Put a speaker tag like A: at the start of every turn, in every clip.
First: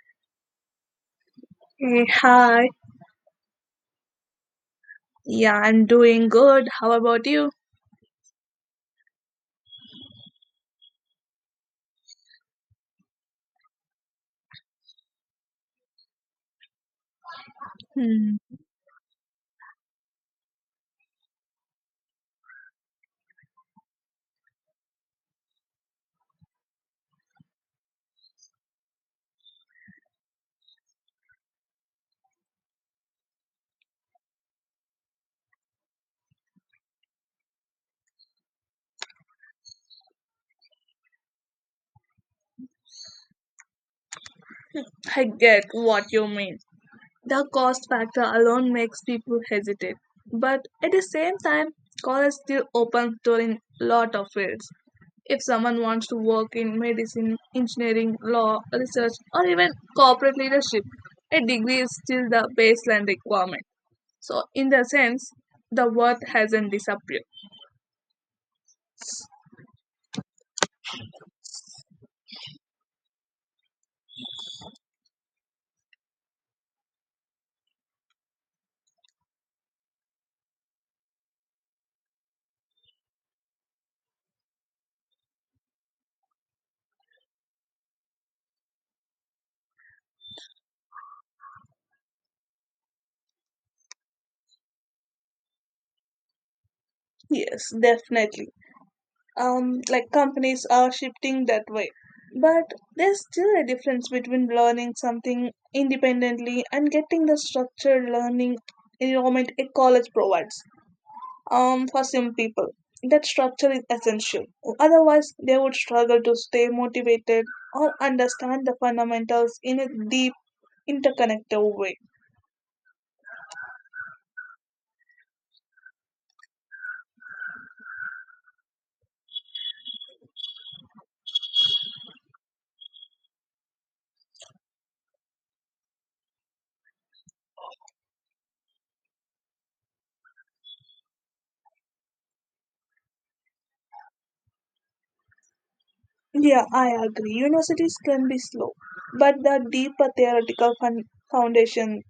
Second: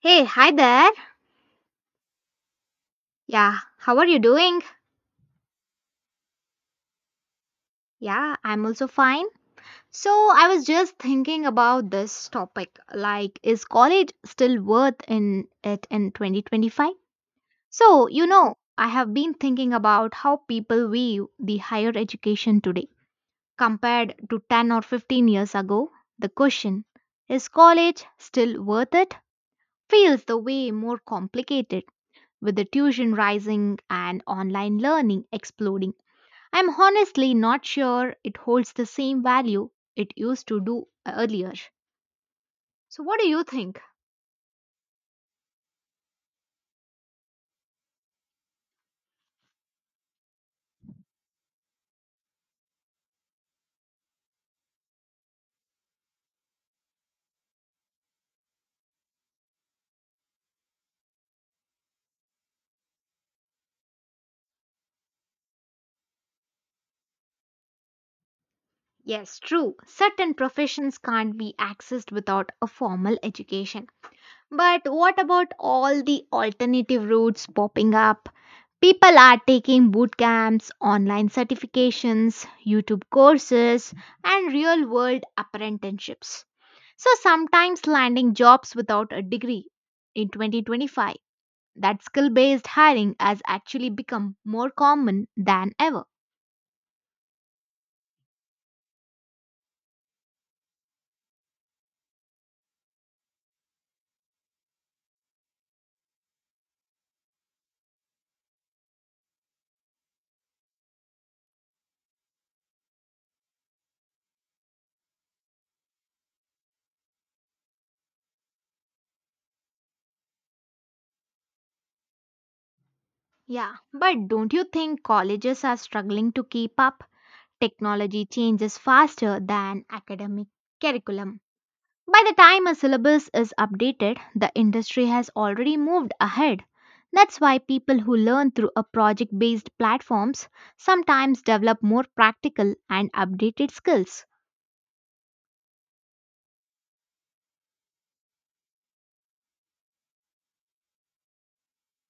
A: Hey, hi there.
B: Hey, hi.
A: Yeah, how are you doing?
B: Yeah, I'm doing good. How about you?
A: Yeah, I'm also fine. So, I was just thinking about this topic like, is college still worth in it in 2025? So, you
B: Hmm.
A: know, I have been thinking about how people view the higher education today compared to 10 or 15 years ago. The question, is college still worth it? Feels the way more complicated with the tuition rising and online learning exploding. I'm honestly not sure it holds the same value it used to do earlier. So, what do you think?
B: I get what you mean. The cost factor alone makes people hesitate. But at the same time, college still opens door in lot of fields. If someone wants to work in medicine, engineering, law, research, or even corporate leadership, a degree is still the baseline requirement. So, in the sense, the worth hasn't disappeared.
A: Yes, true, certain professions can't be accessed without a formal education. But what about all the alternative routes popping up? People are taking boot camps, online certifications, YouTube courses, and real world apprenticeships. So, sometimes landing jobs without a degree in 2025, that skill based hiring has actually become more common than ever.
B: Yes, definitely. Like companies are shifting that way. But there's still a difference between learning something independently and getting the structured learning environment a college provides. For some people, that structure is essential. Otherwise, they would struggle to stay motivated or understand the fundamentals in a deep, interconnected way.
A: Yeah, but don't you think colleges are struggling to keep up? Technology changes faster than academic curriculum. By the time a syllabus is updated, the industry has already moved ahead. That's why people who learn through a project based platforms sometimes develop more practical and updated skills.
B: Yeah, I agree. Universities can be slow, but the deeper theoretical foundation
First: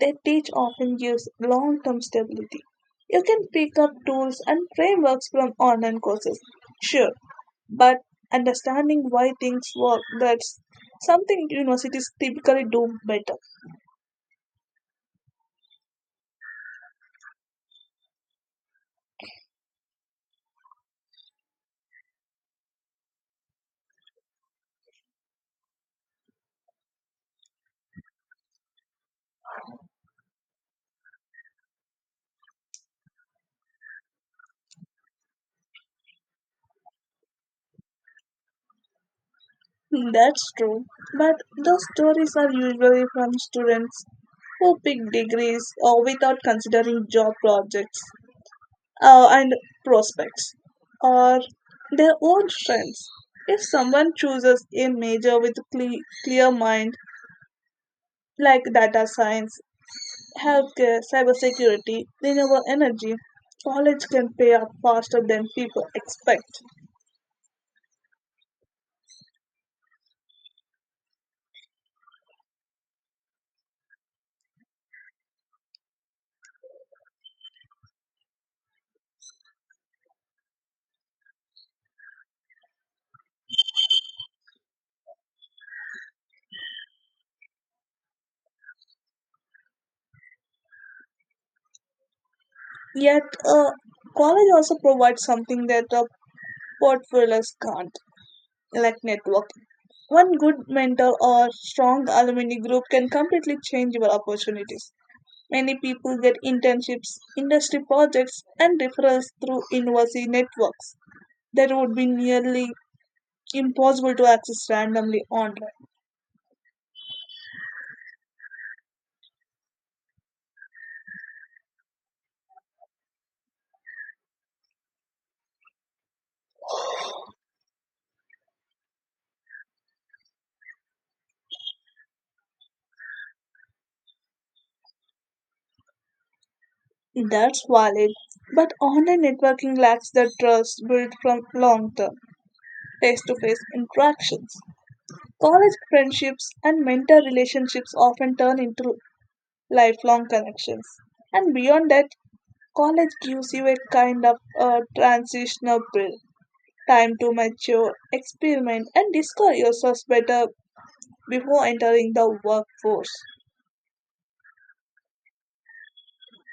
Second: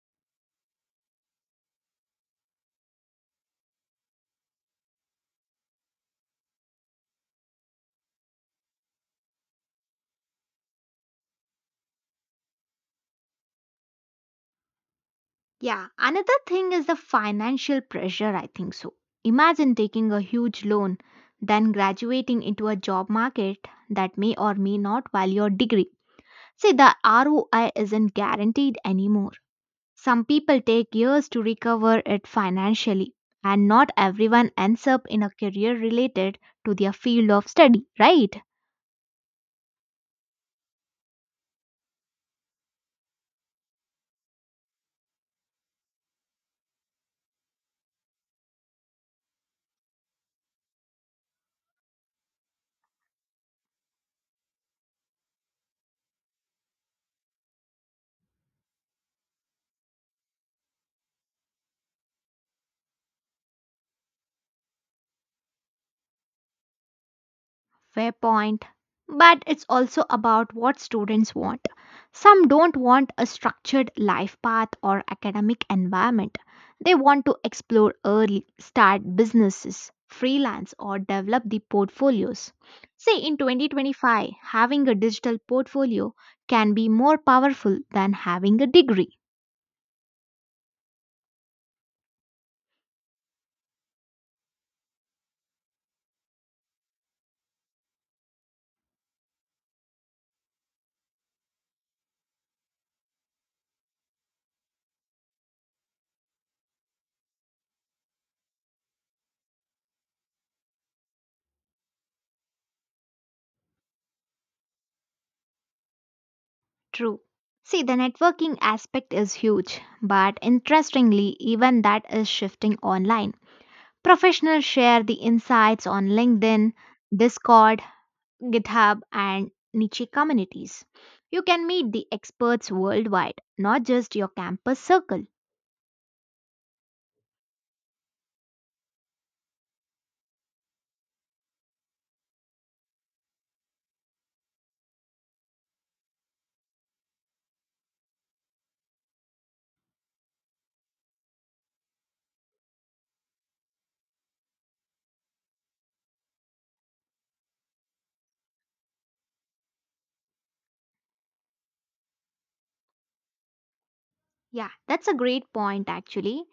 B: they teach often gives long term stability. You can pick up tools and frameworks from online courses, sure, but understanding why things work, that's something universities typically do better.
A: Yeah, another thing is the financial pressure, I think so. Imagine taking a huge loan, then graduating into a job market that may or may not value your degree. See, the ROI isn't guaranteed anymore. Some people take years to recover it financially, and not everyone ends up in a career related to their field of study, right?
B: That's true, but those stories are usually from students who pick degrees or without considering job projects. And prospects or their own strengths. If someone chooses a major with clear mind, like data science, healthcare, cybersecurity, renewable energy, college can pay off faster than people expect.
A: Fair point. But it's also about what students want. Some don't want a structured life path or academic environment. They want to explore early, start businesses, freelance, or develop the portfolios. Say in 2025, having a digital portfolio can be more powerful than having a degree.
B: Yet, college also provides something that portfolios can't, like networking. One good mentor or strong alumni group can completely change your opportunities. Many people get internships, industry projects, and referrals through university networks that would be nearly impossible to access randomly online.
A: True. See, the networking aspect is huge, but interestingly, even that is shifting online. Professionals share the insights on LinkedIn, Discord, GitHub, and niche communities. You can meet the experts worldwide, not just your campus circle.
B: That's valid, but online networking lacks the trust built from long term face to face interactions. College friendships and mentor relationships often turn into lifelong connections. And beyond that, college gives you a kind of a transitional break, time to mature, experiment, and discover yourself better before entering the workforce.
A: Yeah, that's a great point actually.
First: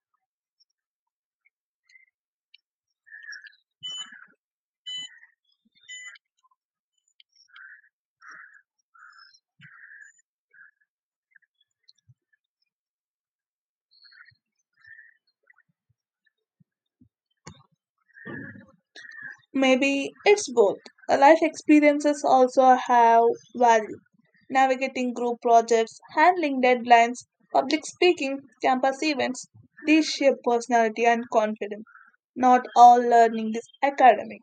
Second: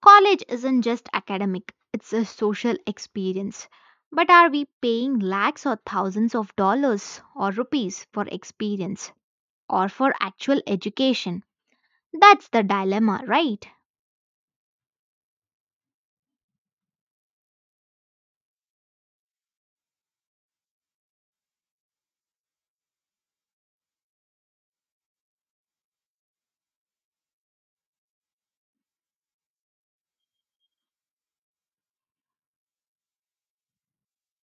A: College isn't just academic, it's a social experience. But are we paying lakhs or thousands of dollars or rupees for experience or for actual education? That's the dilemma, right?
B: Maybe it's both. Life experiences also have value. Navigating group projects, handling deadlines, public speaking, campus events, these shape personality and confidence. Not all learning is academic.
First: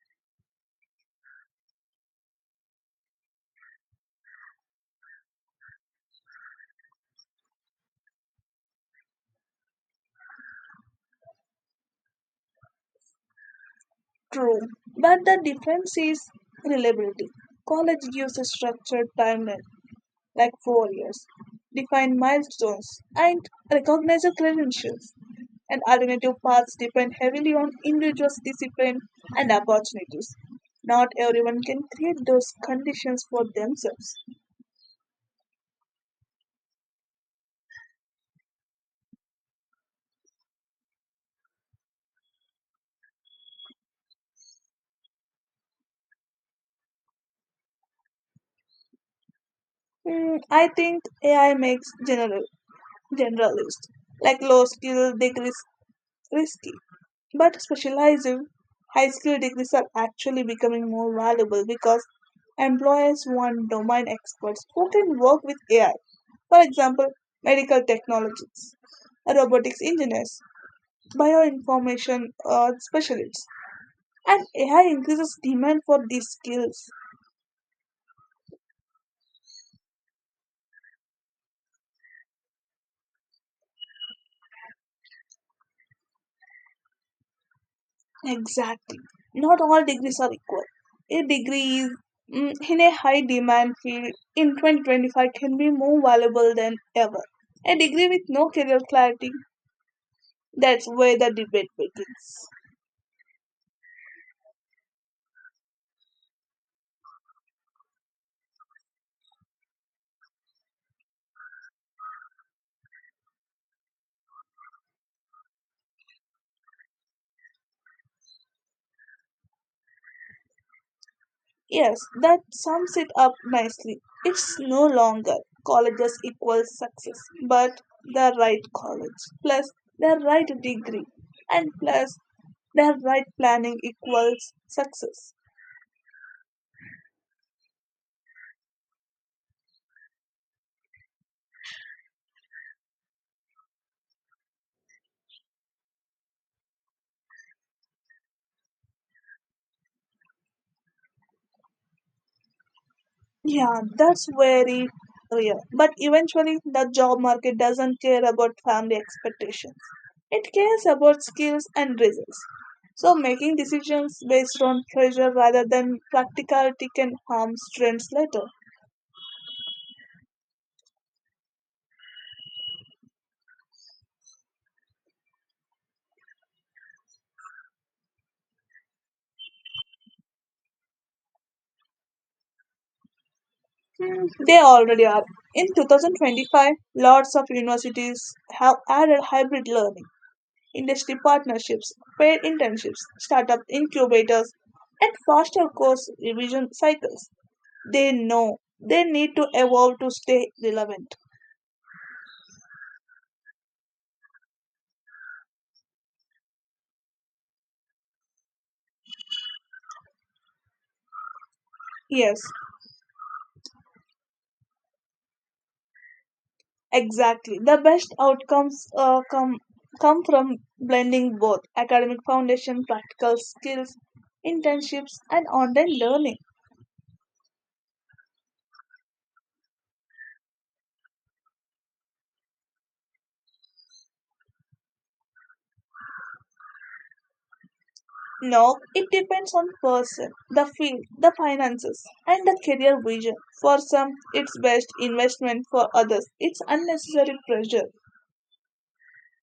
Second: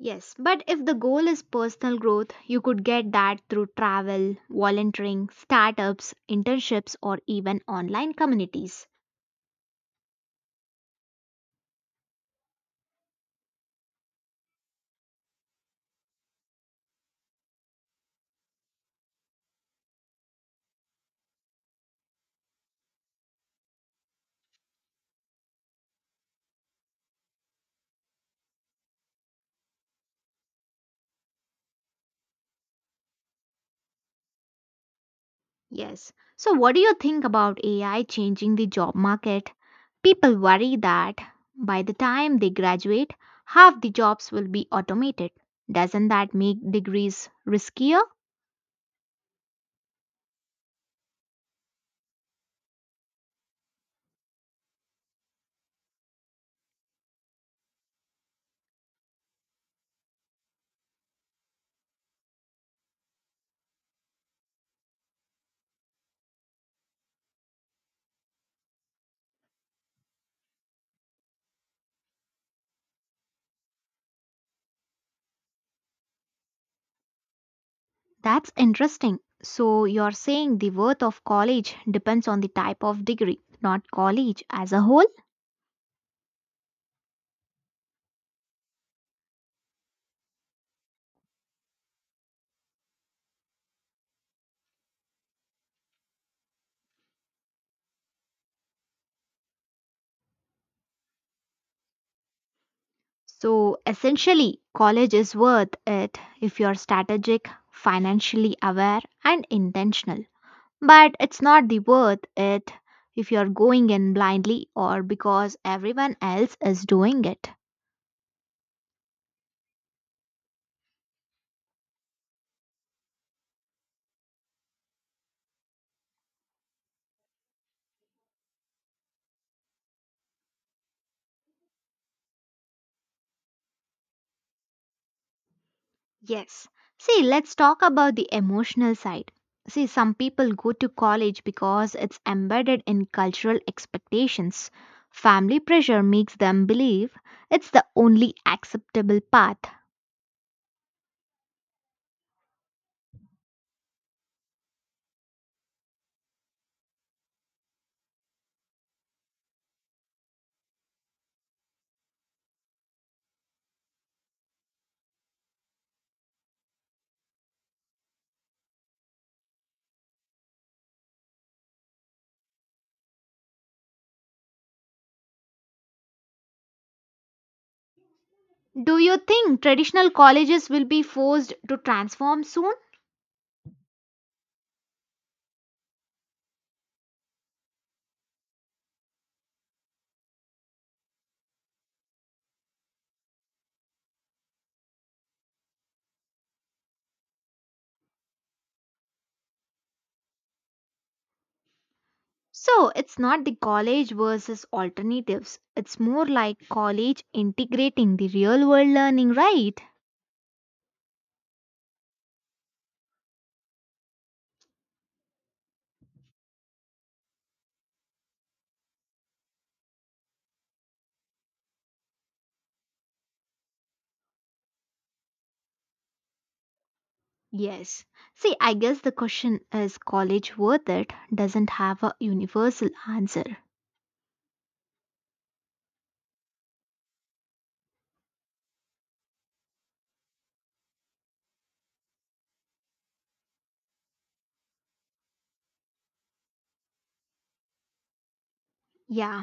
A: Yes, but if the goal is personal growth, you could get that through travel, volunteering, startups, internships, or even online communities.
B: True, but the difference is reliability. College gives a structured timeline, like 4 years, define milestones, and recognize your credentials. And alternative paths depend heavily on individuals' discipline and opportunities. Not everyone can create those conditions for themselves.
A: Yes. So, what do you think about AI changing the job market? People worry that by the time they graduate, half the jobs will be automated. Doesn't that make degrees riskier?
B: I think AI makes generalist like low skill degrees risky, but specializing high skill degrees are actually becoming more valuable because employers want domain experts who can work with AI. For example, medical technologists, robotics engineers, bioinformation specialists, and AI increases demand for these skills.
A: That's interesting. So, you're saying the worth of college depends on the type of degree, not college as a whole?
B: Exactly. Not all degrees are equal. A degree is, in a high demand field in 2025, can be more valuable than ever. A degree with no career clarity, that's where the debate begins.
A: So essentially, college is worth it if you're strategic, financially aware, and intentional. But it's not the worth it if you're going in blindly or because everyone else is doing it.
B: Yes, that sums it up nicely. It's no longer colleges equals success, but the right college plus the right degree and plus the right planning equals success.
A: Yes. See, let's talk about the emotional side. See, some people go to college because it's embedded in cultural expectations. Family pressure makes them believe it's the only acceptable path.
B: Yeah, that's very real. But eventually, the job market doesn't care about family expectations. It cares about skills and results. So, making decisions based on pressure rather than practicality can harm students later.
A: Do you think traditional colleges will be forced to transform soon?
B: Hmm, they already are. In 2025, lots of universities have added hybrid learning, industry partnerships, paid internships, startup incubators, and faster course revision cycles. They know they need to evolve to stay relevant.
A: So it's not the college versus alternatives. It's more like college integrating the real world learning, right?
B: Yes, exactly. The best outcomes come from blending both academic foundation, practical skills, internships, and online learning.
A: Yes. See, I guess the question is college worth it doesn't have a universal answer.
B: No, it depends on person, the field, the finances, and the career vision. For some, it's best investment. For others, it's unnecessary pressure.
A: Yeah.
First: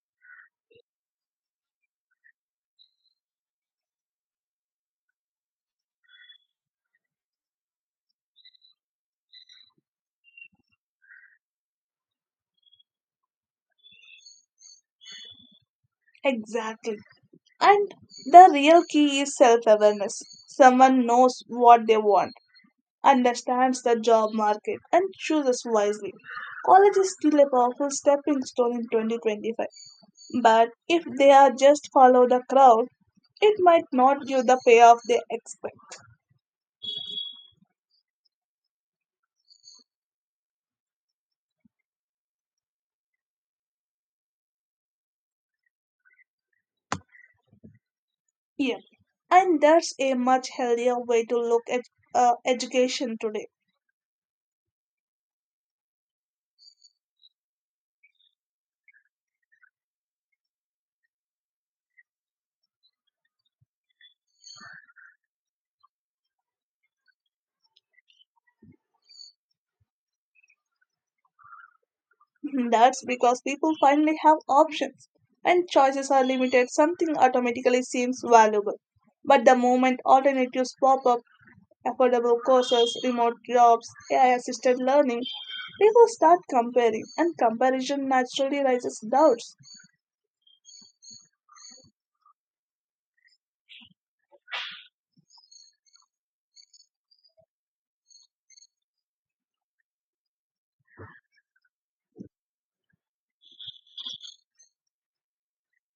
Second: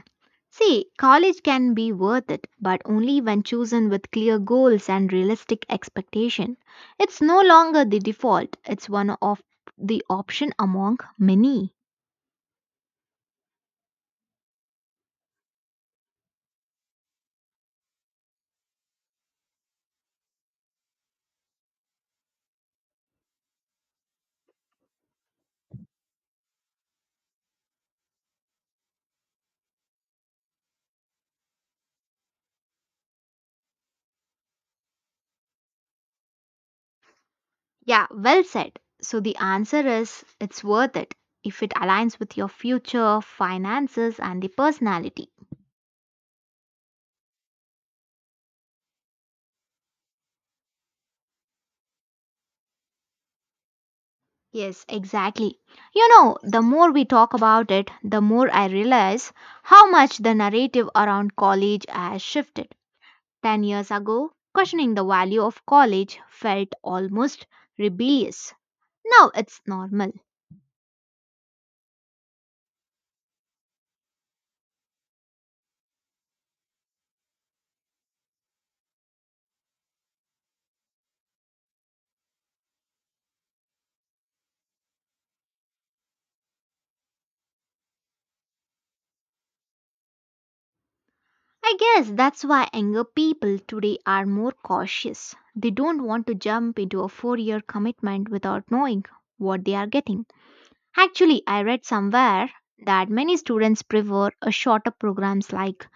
A: See, college can be worth it, but only when chosen with clear goals and realistic expectation. It's no longer the default, it's one of the option among many.
B: Exactly. And the real key is self awareness. Someone knows what they want, understands the job market, and chooses wisely. College is still a powerful stepping stone in 2025, but if they are just follow the crowd, it might not give the payoff they expect.
A: Yeah, well said. So the answer is it's worth it if it aligns with your future, finances and the personality.
B: Yeah, and that's a much healthier way to look at education today.
A: Yes, exactly. You know, the more we talk about it, the more I realize how much the narrative around college has shifted. 10 years ago, questioning the value of college felt almost rebellious. Now it's normal.
B: That's because people finally have options and choices are limited, something automatically seems valuable. But the moment alternatives pop up, affordable courses, remote jobs, AI assisted learning, people start comparing, and comparison naturally raises doubts.
A: I guess that's why younger people today are more cautious. They don't want to jump into a 4 year commitment without knowing what they are getting. Actually, I read somewhere that many students prefer a shorter programs like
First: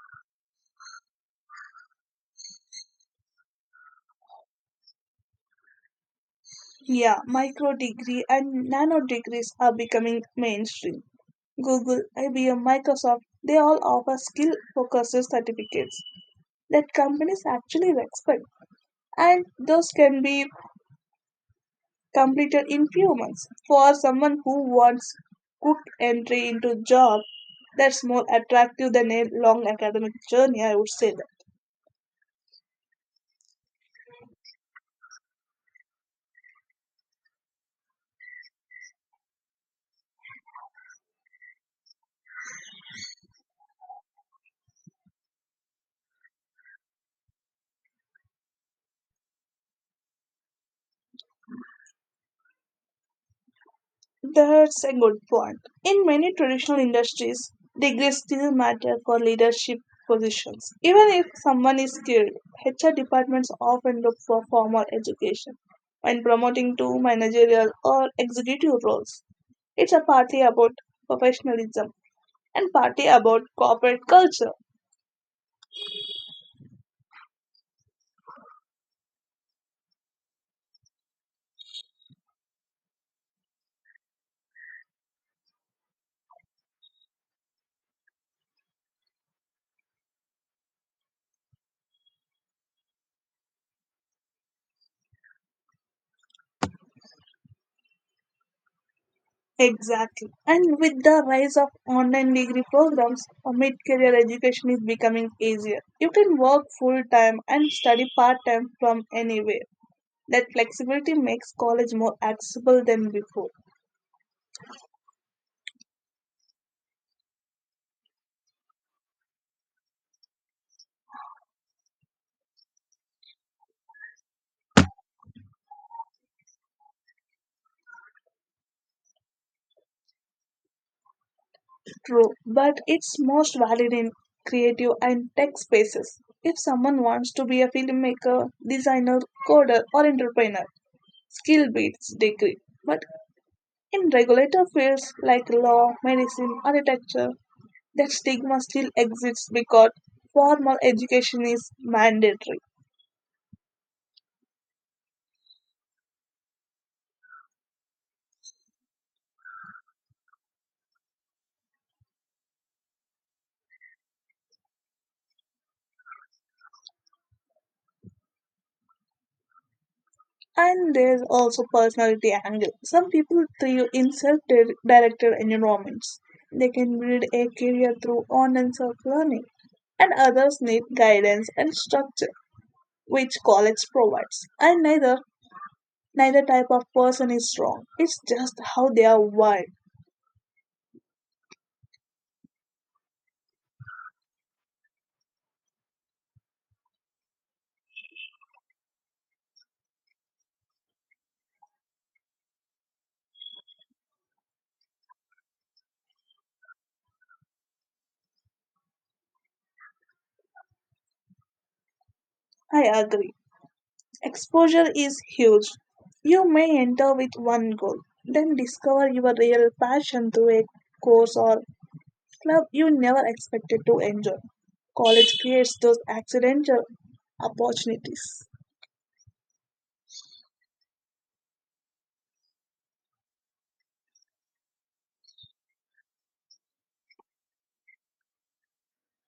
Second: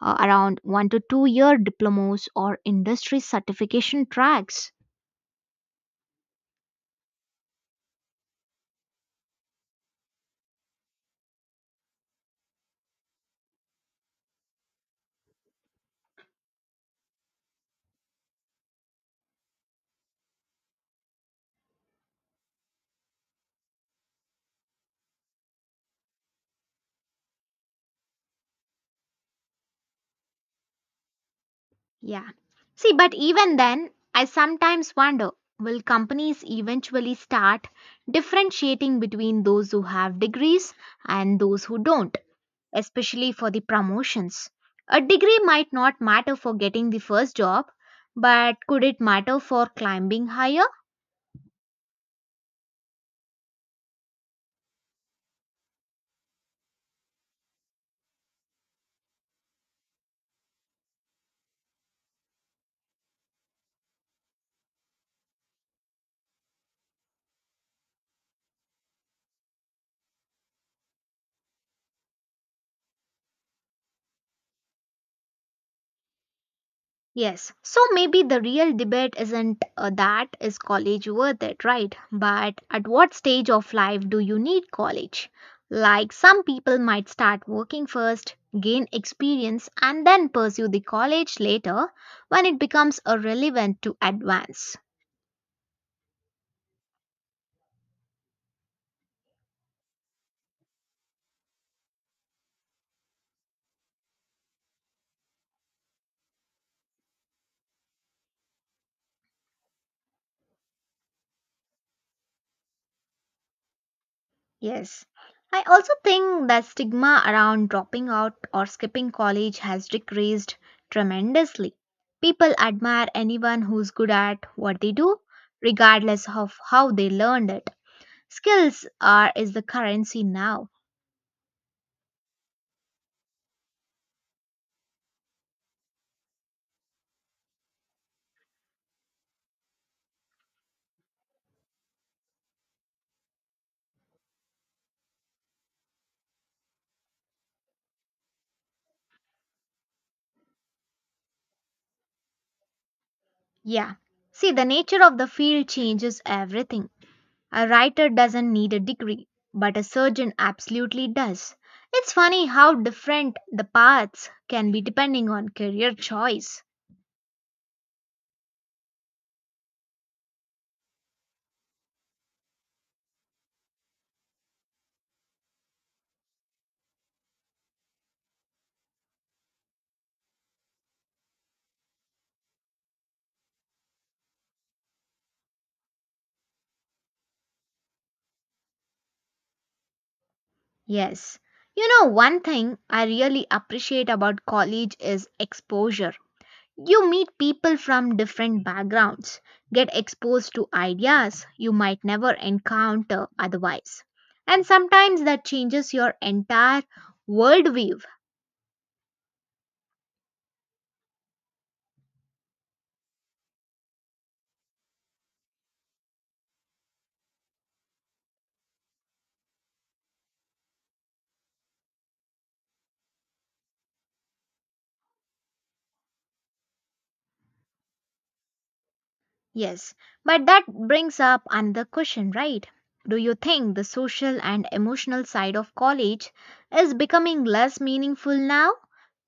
A: around 1 to 2 year diplomas or industry certification tracks.
B: Yeah, micro degree and nano degrees are becoming mainstream. Google, IBM, Microsoft, they all offer skill focused certificates that companies actually respect. And those can be completed in few months. For someone who wants quick entry into job, that's more attractive than a long academic journey, I would say that.
A: Yeah. See, but even then, I sometimes wonder will companies eventually start differentiating between those who have degrees and those who don't, especially for the promotions? A degree might not matter for getting the first job, but could it matter for climbing higher?
B: That's a good point. In many traditional industries, degrees still matter for leadership positions. Even if someone is skilled, HR departments often look for formal education when promoting to managerial or executive roles. It's a partly about professionalism and partly about corporate culture.
A: Yes, so maybe the real debate isn't that is college worth it, right? But at what stage of life do you need college? Like some people might start working first, gain experience, and then pursue the college later when it becomes relevant to advance.
B: Exactly. And with the rise of online degree programs, mid career education is becoming easier. You can work full time and study part time from anywhere. That flexibility makes college more accessible than before.
A: Yes. I also think that stigma around dropping out or skipping college has decreased tremendously. People admire anyone who's good at what they do, regardless of how they learned it. Skills are is the currency now.
B: True, but it's most valid in creative and tech spaces. If someone wants to be a filmmaker, designer, coder, or entrepreneur, skill beats degree. But in regulator fields like law, medicine, architecture, that stigma still exists because formal education is mandatory.
A: Yeah. See, the nature of the field changes everything. A writer doesn't need a degree, but a surgeon absolutely does. It's funny how different the paths can be depending on career choice.
B: And there's also personality angle. Some people thrive in self-directed environments. They can build a career through online self-learning, and others need guidance and structure, which college provides. And neither type of person is wrong. It's just how they are wired.
A: Yes. You know, one thing I really appreciate about college is exposure. You meet people from different backgrounds, get exposed to ideas you might never encounter otherwise. And sometimes that changes your entire worldview.
B: I agree. Exposure is huge. You may enter with one goal, then discover your real passion through a course or club you never expected to enjoy. College creates those accidental opportunities.
A: Yes, but that brings up another question, right? Do you think the social and emotional side of college is becoming less meaningful now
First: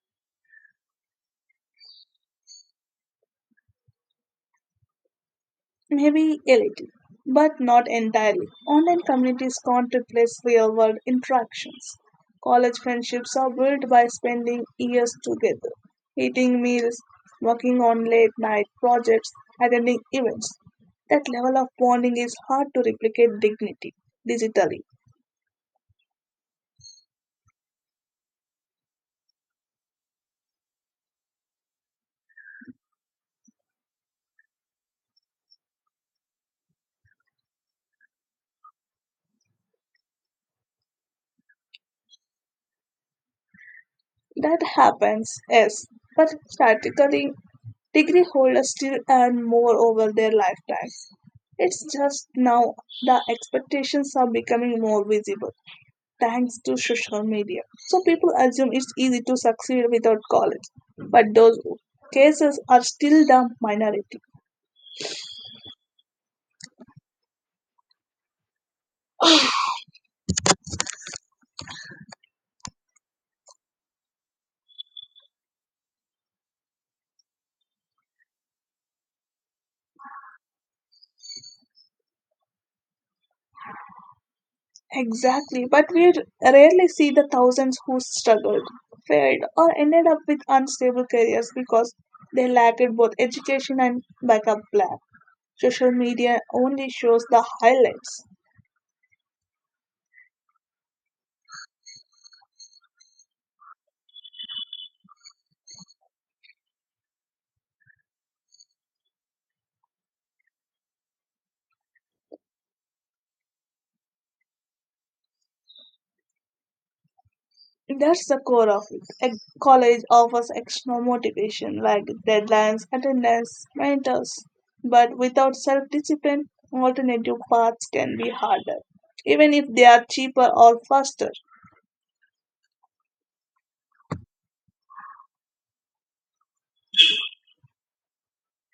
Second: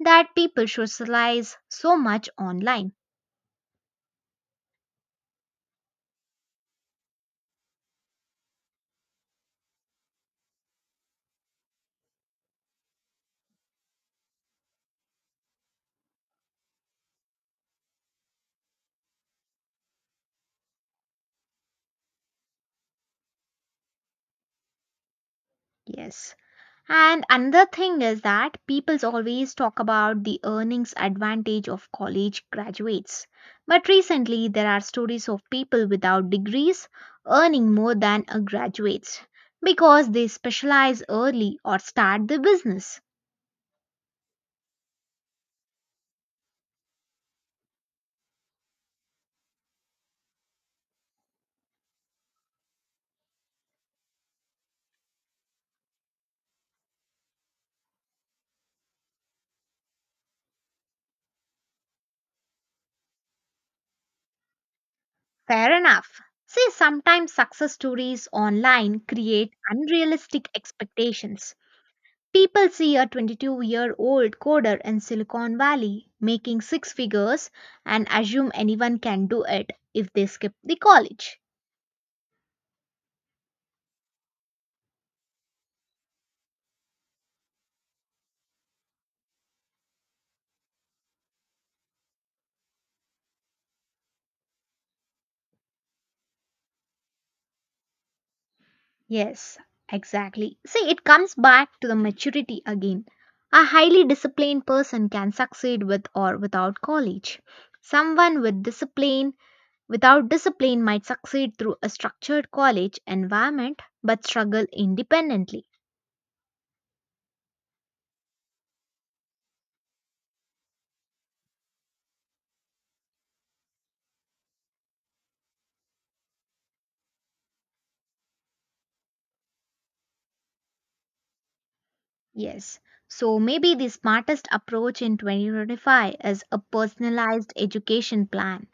A: that people socialize so much online?
B: Maybe a little, but not entirely. Online communities can't replace real world interactions. College friendships are built by spending years together, eating meals, working on late night projects, attending events. That level of bonding is hard to replicate dignity digitally.
A: Yes. And another thing is that people's always talk about the earnings advantage of college graduates. But recently there are stories of people without degrees earning more than a graduates because they specialize early or start the business.
B: That happens, yes, but statically degree holders still earn more over their lifetime. It's just now the expectations are becoming more visible thanks to social media. So people assume it's easy to succeed without college, but those cases are still the minority.
A: Fair enough. See, sometimes success stories online create unrealistic expectations. People see a 22-year-old coder in Silicon Valley making six figures and assume anyone can do it if they skip the college.
B: Exactly, but we rarely see the thousands who struggled, failed, or ended up with unstable careers because they lacked both education and backup plan. Social media only shows the highlights.
A: Yes, exactly. See, it comes back to the maturity again. A highly disciplined person can succeed with or without college. Someone with discipline, without discipline, might succeed through a structured college environment but struggle independently.
B: That's the core of it. A college offers external motivation like deadlines, attendance, mentors. But without self discipline, alternative paths can be harder, even if they are cheaper or faster.
A: Yes. So maybe the smartest approach in 2025 is a personalized education plan.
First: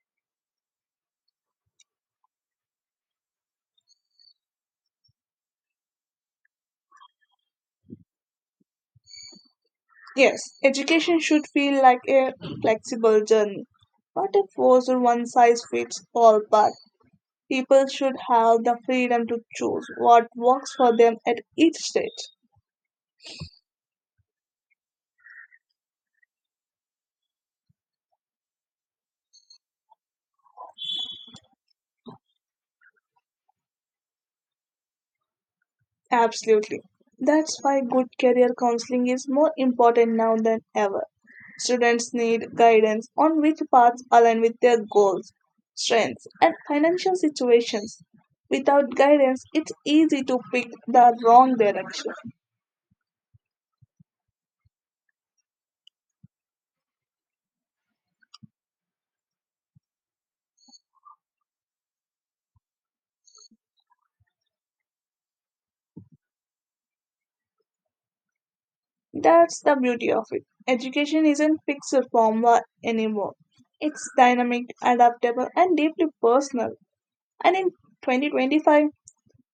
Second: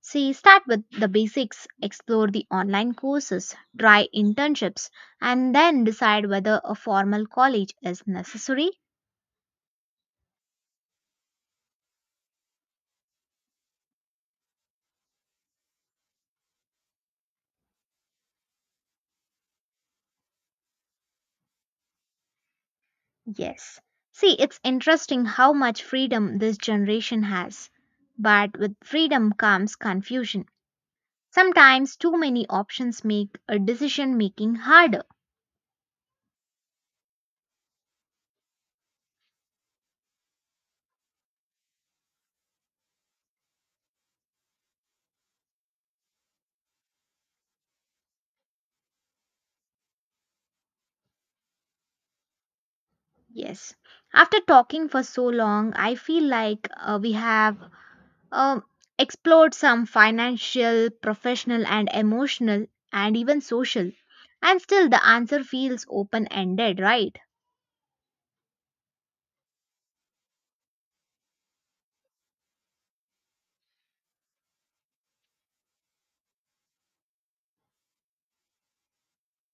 A: See, start with the basics, explore the online courses, try internships, and then decide whether a formal college is necessary.
B: Yes, education should feel like a flexible journey, not a forced one size fits all path. People should have the freedom to choose what works for them at each stage.
A: Yes. See, it's interesting how much freedom this generation has. But with freedom comes confusion. Sometimes too many options make a decision making harder.
B: Absolutely. That's why good career counseling is more important now than ever. Students need guidance on which paths align with their goals, strengths, and financial situations. Without guidance, it's easy to pick the wrong direction.
A: Yes. After talking for so long, I feel like we have uh, explored some financial, professional, and emotional, and even social. And still, the answer feels open ended, right?
B: That's the beauty of it. Education isn't fixed formula anymore. It's dynamic, adaptable, and deeply personal. And in 2025,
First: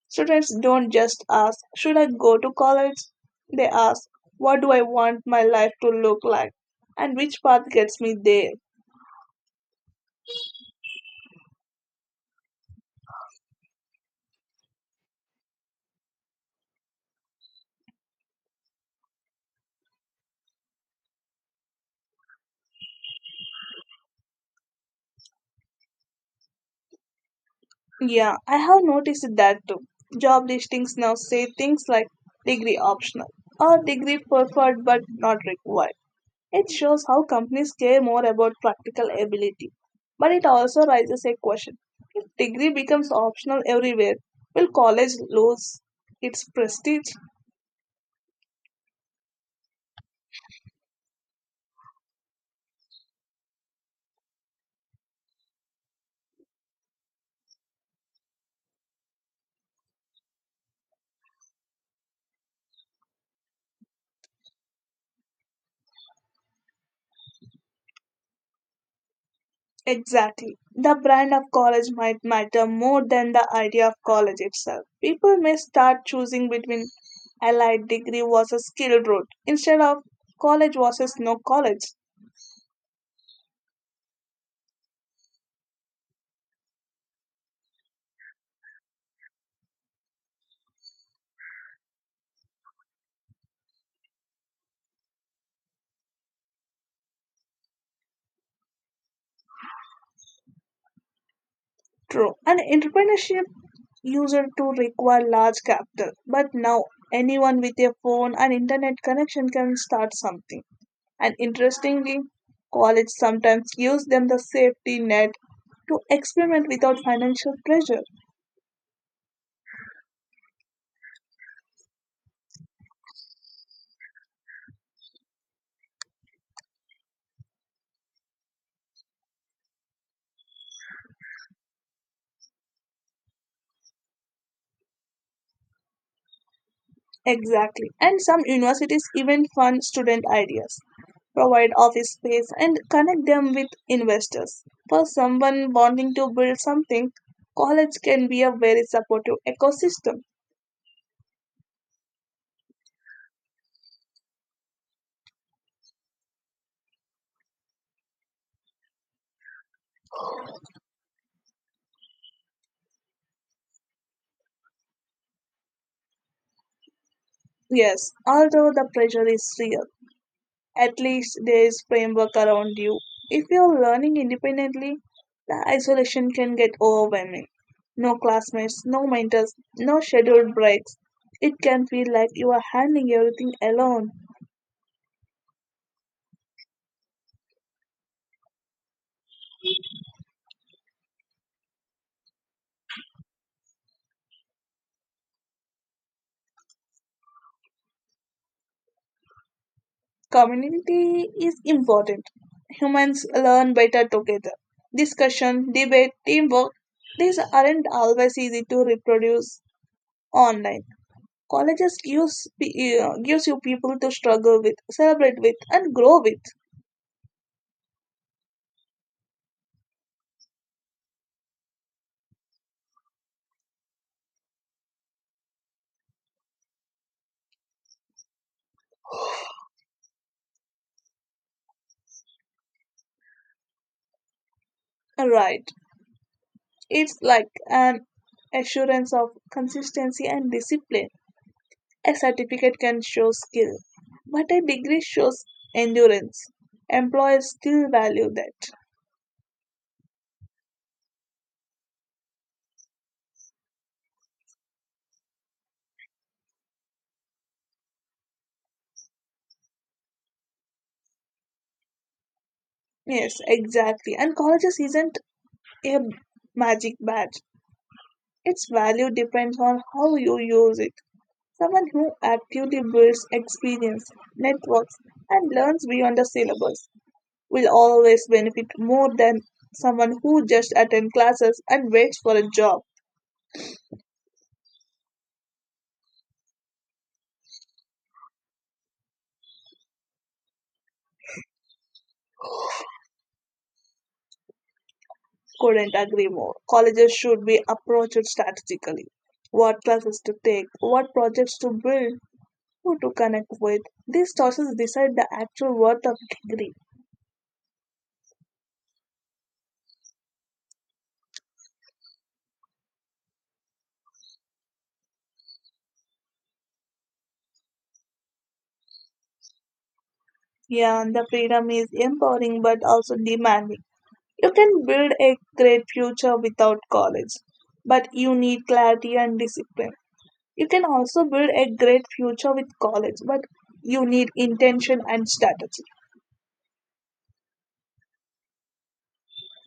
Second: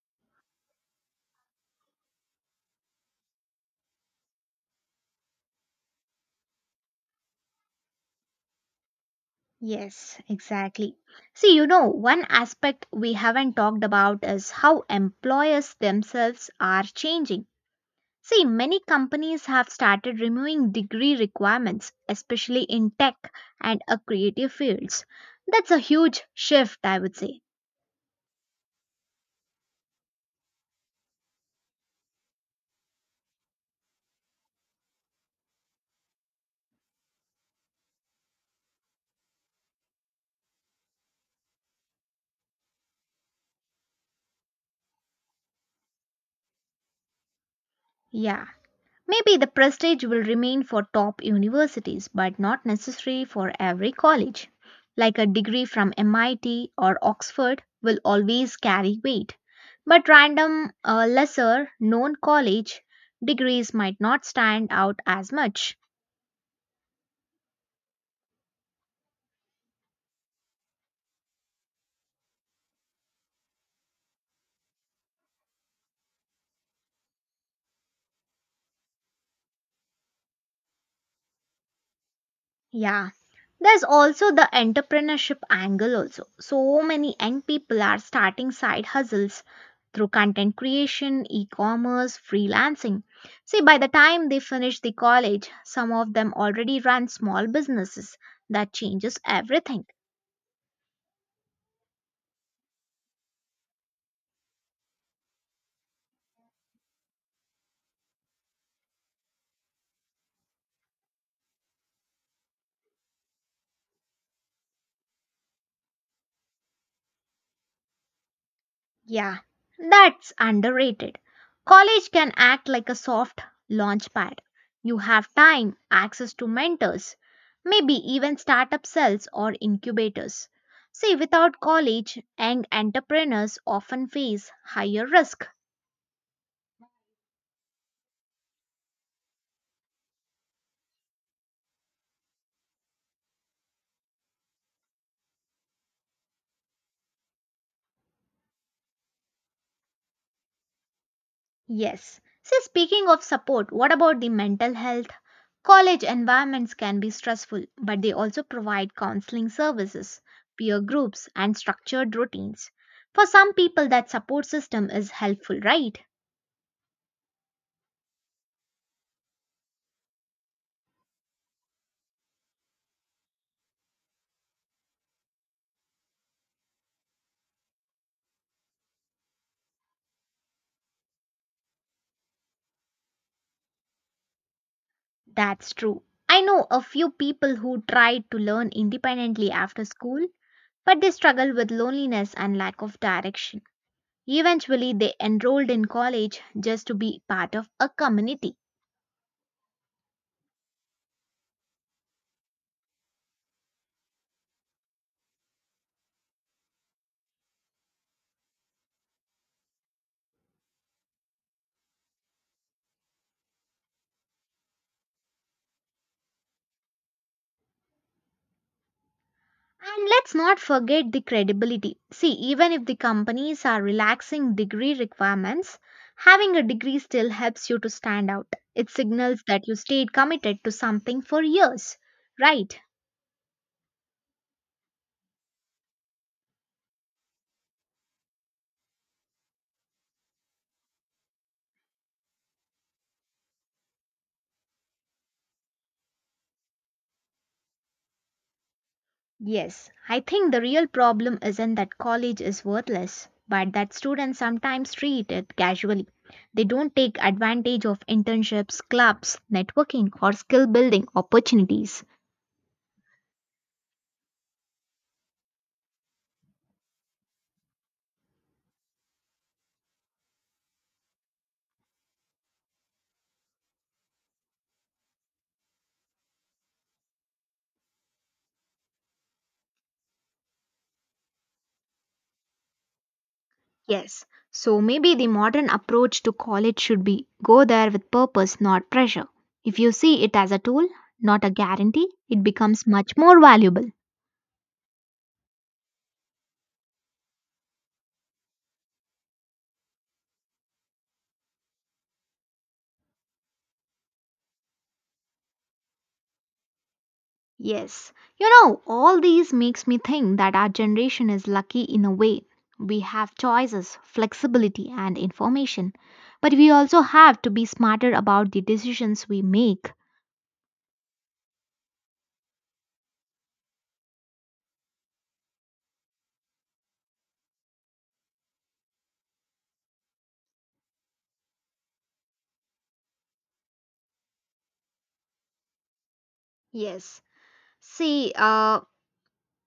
B: students don't just ask, Should I go to college? They ask, What do I want my life to look like? And which path gets me there?
A: Yes, exactly. See, you know, one aspect we haven't talked about is how employers themselves are changing. See, many companies have started removing degree requirements, especially in tech and creative fields. That's a huge shift, I would say.
B: Yeah, I have noticed that too. Job listings now say things like degree optional or degree preferred but not required. It shows how companies care more about practical ability. But it also raises a question, if degree becomes optional everywhere, will college lose its prestige?
A: Yeah. Maybe the prestige will remain for top universities, but not necessary for every college. Like a degree from MIT or Oxford will always carry weight. But random, lesser known college degrees might not stand out as much.
B: Exactly. The brand of college might matter more than the idea of college itself. People may start choosing between allied degree was a skilled route instead of college versus no college.
A: Yeah. There's also the entrepreneurship angle also. So many young people are starting side hustles through content creation, e-commerce, freelancing. See, by the time they finish the college, some of them already run small businesses. That changes everything.
B: True. And entrepreneurship used to require large capital, but now anyone with a phone and internet connection can start something. And interestingly, college sometimes gives them the safety net to experiment without financial pressure.
A: Yeah, that's underrated. College can act like a soft launch pad. You have time, access to mentors, maybe even startup cells or incubators. See, without college, young entrepreneurs often face higher risk.
B: Exactly. And some universities even fund student ideas, provide office space, and connect them with investors. For someone wanting to build something, college can be a very supportive ecosystem.
A: Yes. See, speaking of support, what about the mental health? College environments can be stressful, but they also provide counseling services, peer groups, and structured routines. For some people, that support system is helpful, right?
B: Yes, although the pressure is real, at least there is framework around you. If you're learning independently, the isolation can get overwhelming. No classmates, no mentors, no scheduled breaks. It can feel like you are handling everything alone.
A: That's true. I know a few people who tried to learn independently after school, but they struggled with loneliness and lack of direction. Eventually, they enrolled in college just to be part of a community.
B: Community is important. Humans learn better together. Discussion, debate, teamwork, these aren't always easy to reproduce online. Colleges gives, gives you people to struggle with, celebrate with, and grow with.
A: And let's not forget the credibility. See, even if the companies are relaxing degree requirements, having a degree still helps you to stand out. It signals that you stayed committed to something for years. Right?
B: Right. It's like an assurance of consistency and discipline. A certificate can show skill, but a degree shows endurance. Employers still value that.
A: Yes. I think the real problem isn't that college is worthless, but that students sometimes treat it casually. They don't take advantage of internships, clubs, networking, or skill building opportunities.
B: Yes, exactly. And colleges isn't a magic badge. Its value depends on how you use it. Someone who actively builds experience, networks, and learns beyond the syllabus will always benefit more than someone who just attends classes and waits for a job.
A: Yes, so maybe the modern approach to college should be go there with purpose, not pressure. If you see it as a tool, not a guarantee, it becomes much more valuable.
B: Couldn't agree more. Colleges should be approached strategically. What classes to take, what projects to build, who to connect with. These choices decide the actual worth of degree.
A: Yes, you know, all these makes me think that our generation is lucky in a way. We have choices, flexibility and information, but we also have to be smarter about the decisions we make.
B: Yeah, and the freedom is empowering but also demanding. You can build a great future without college, but you need clarity and discipline. You can also build a great future with college, but you need intention and strategy.
A: Yes. See,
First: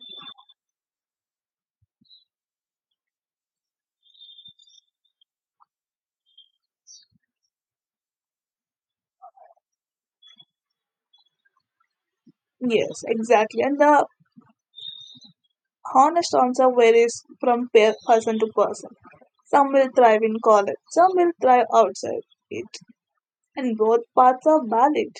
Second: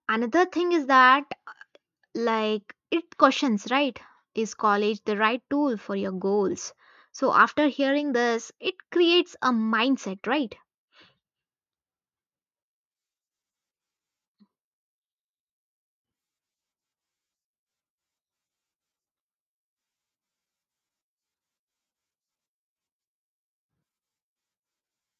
A: another thing is that like, it questions, right? Is college the right tool for your goals? So, after hearing this, it creates a mindset, right?
B: Yes, exactly. And the honest answer varies from person to person. Some will thrive in college, some will thrive outside it, and both paths are valid.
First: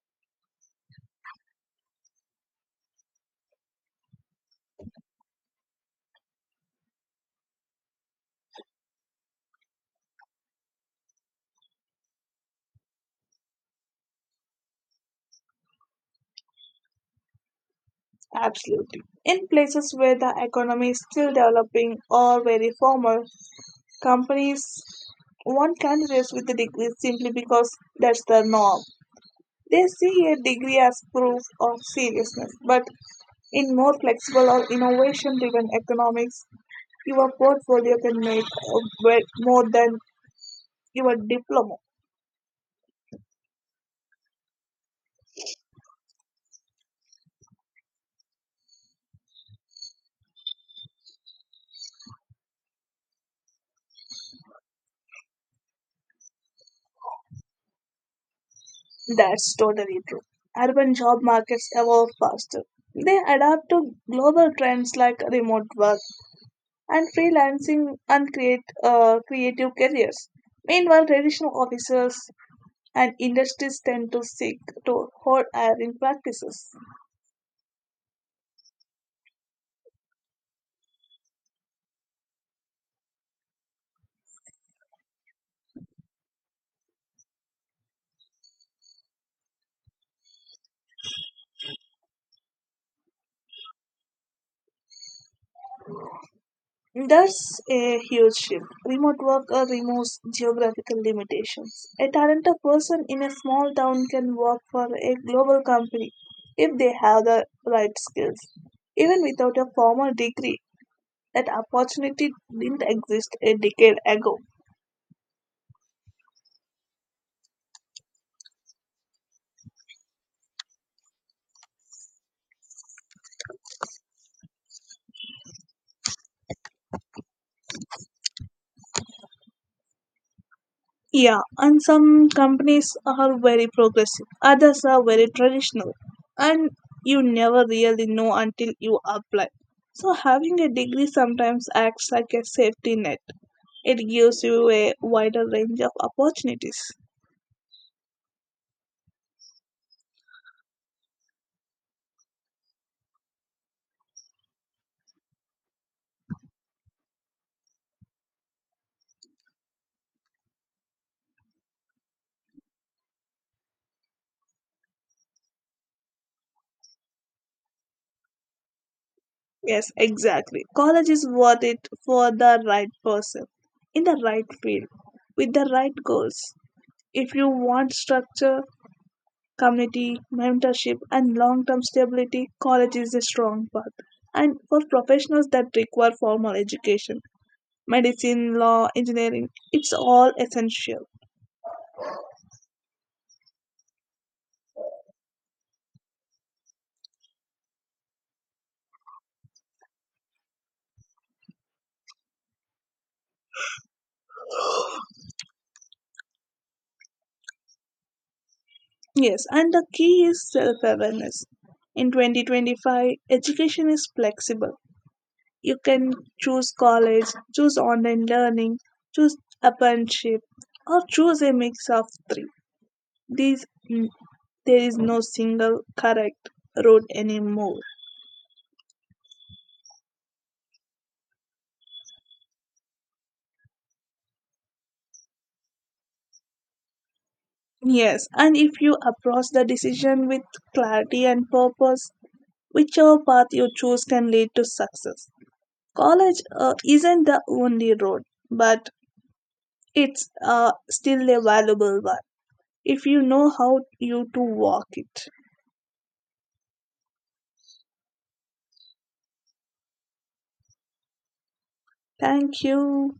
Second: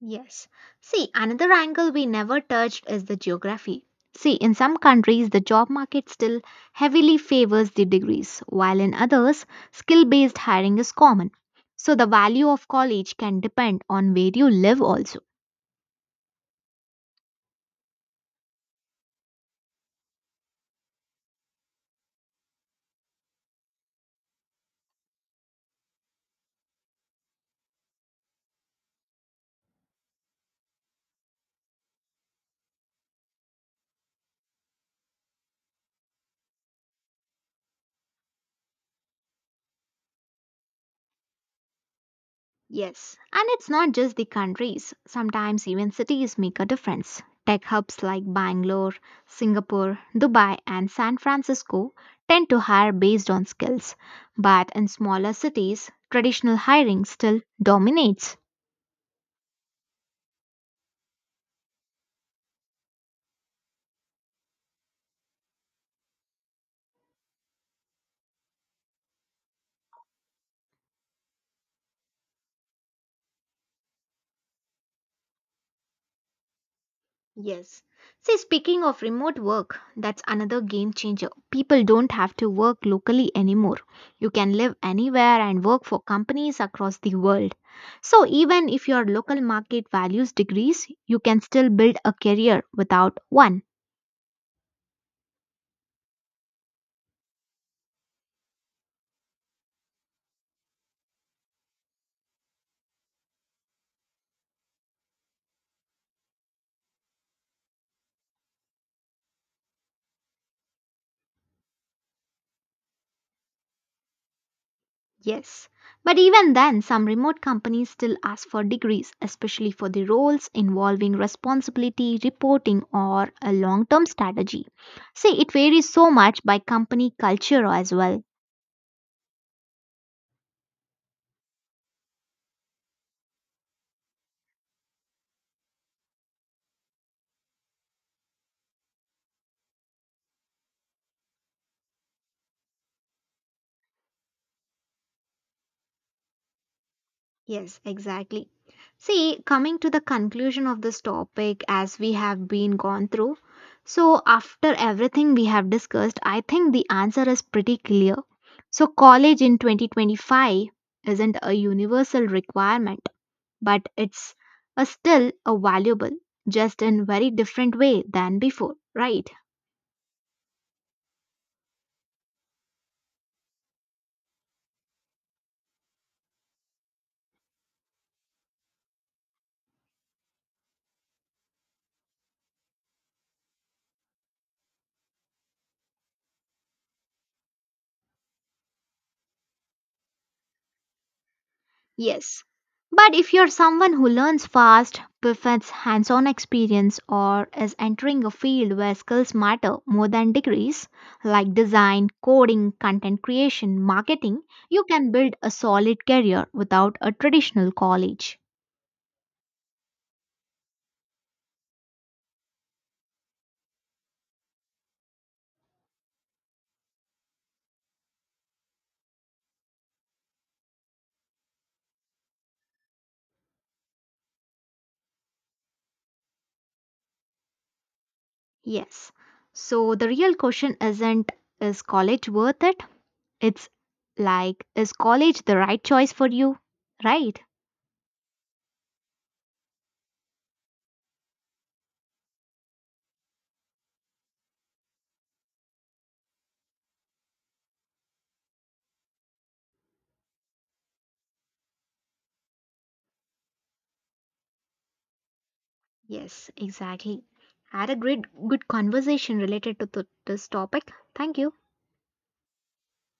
A: Yes. See, another angle we never touched is the geography. See, in some countries, the job market still heavily favors the degrees, while in others, skill based hiring is common. So, the value of college can depend on where you live also.
B: Absolutely. In places where the economy is still developing or very formal, companies want candidates with a degree simply because that's the norm. They see a degree as proof of seriousness, but in more flexible or innovation driven economics, your portfolio can make, more than your diploma.
A: Yes, and it's not just the countries, sometimes even cities make a difference. Tech hubs like Bangalore, Singapore, Dubai, and San Francisco tend to hire based on skills, but in smaller cities, traditional hiring still dominates.
B: That's totally true. Urban job markets evolve faster. They adapt to global trends like remote work, and freelancing and create creative careers. Meanwhile, traditional officers and industries tend to seek to hold hiring practices.
A: Yes. See, speaking of remote work, that's another game changer. People don't have to work locally anymore. You can live anywhere and work for companies across the world. So, even if your local market values degrees, you can still build a career without one.
B: That's a huge shift. Remote work removes geographical limitations. A talented person in a small town can work for a global company if they have the right skills. Even without a formal degree, that opportunity didn't exist a decade ago.
A: Yes. But even then, some remote companies still ask for degrees, especially for the roles involving responsibility, reporting, or a long term strategy. See, it varies so much by company culture as well.
B: Yeah, and some companies are very progressive, others are very traditional, and you never really know until you apply. So, having a degree sometimes acts like a safety net, it gives you a wider range of opportunities.
A: Yes, exactly. See, coming to the conclusion of this topic as we have been gone through, so after everything we have discussed, I think the answer is pretty clear. So, college in 2025 isn't a universal requirement, but it's a still a valuable, just in very different way than before, right?
B: Yes, exactly. College is worth it for the right person, in the right field, with the right goals. If you want structure, community, mentorship, and long term stability, college is a strong path. And for professionals that require formal education, medicine, law, engineering, it's all essential.
A: Yes. But if you're someone who learns fast, prefers hands on experience, or is entering a field where skills matter more than degrees, like design, coding, content creation, marketing, you can build a solid career without a traditional college.
B: Yes, and the key is self awareness. In 2025, education is flexible. You can choose college, choose online learning, choose apprenticeship, or choose a mix of three. These, mm, there is no single correct road anymore.
A: Yes. So the real question isn't is college worth it? It's like, is college the right choice for you? Right?
B: Yes, and if you approach the decision with clarity and purpose, whichever path you choose can lead to success. College isn't the only road, but it's still a valuable one if you know how you to walk it.
A: Yes, exactly. Had a great good conversation related to this topic. Thank you.
B: Thank you.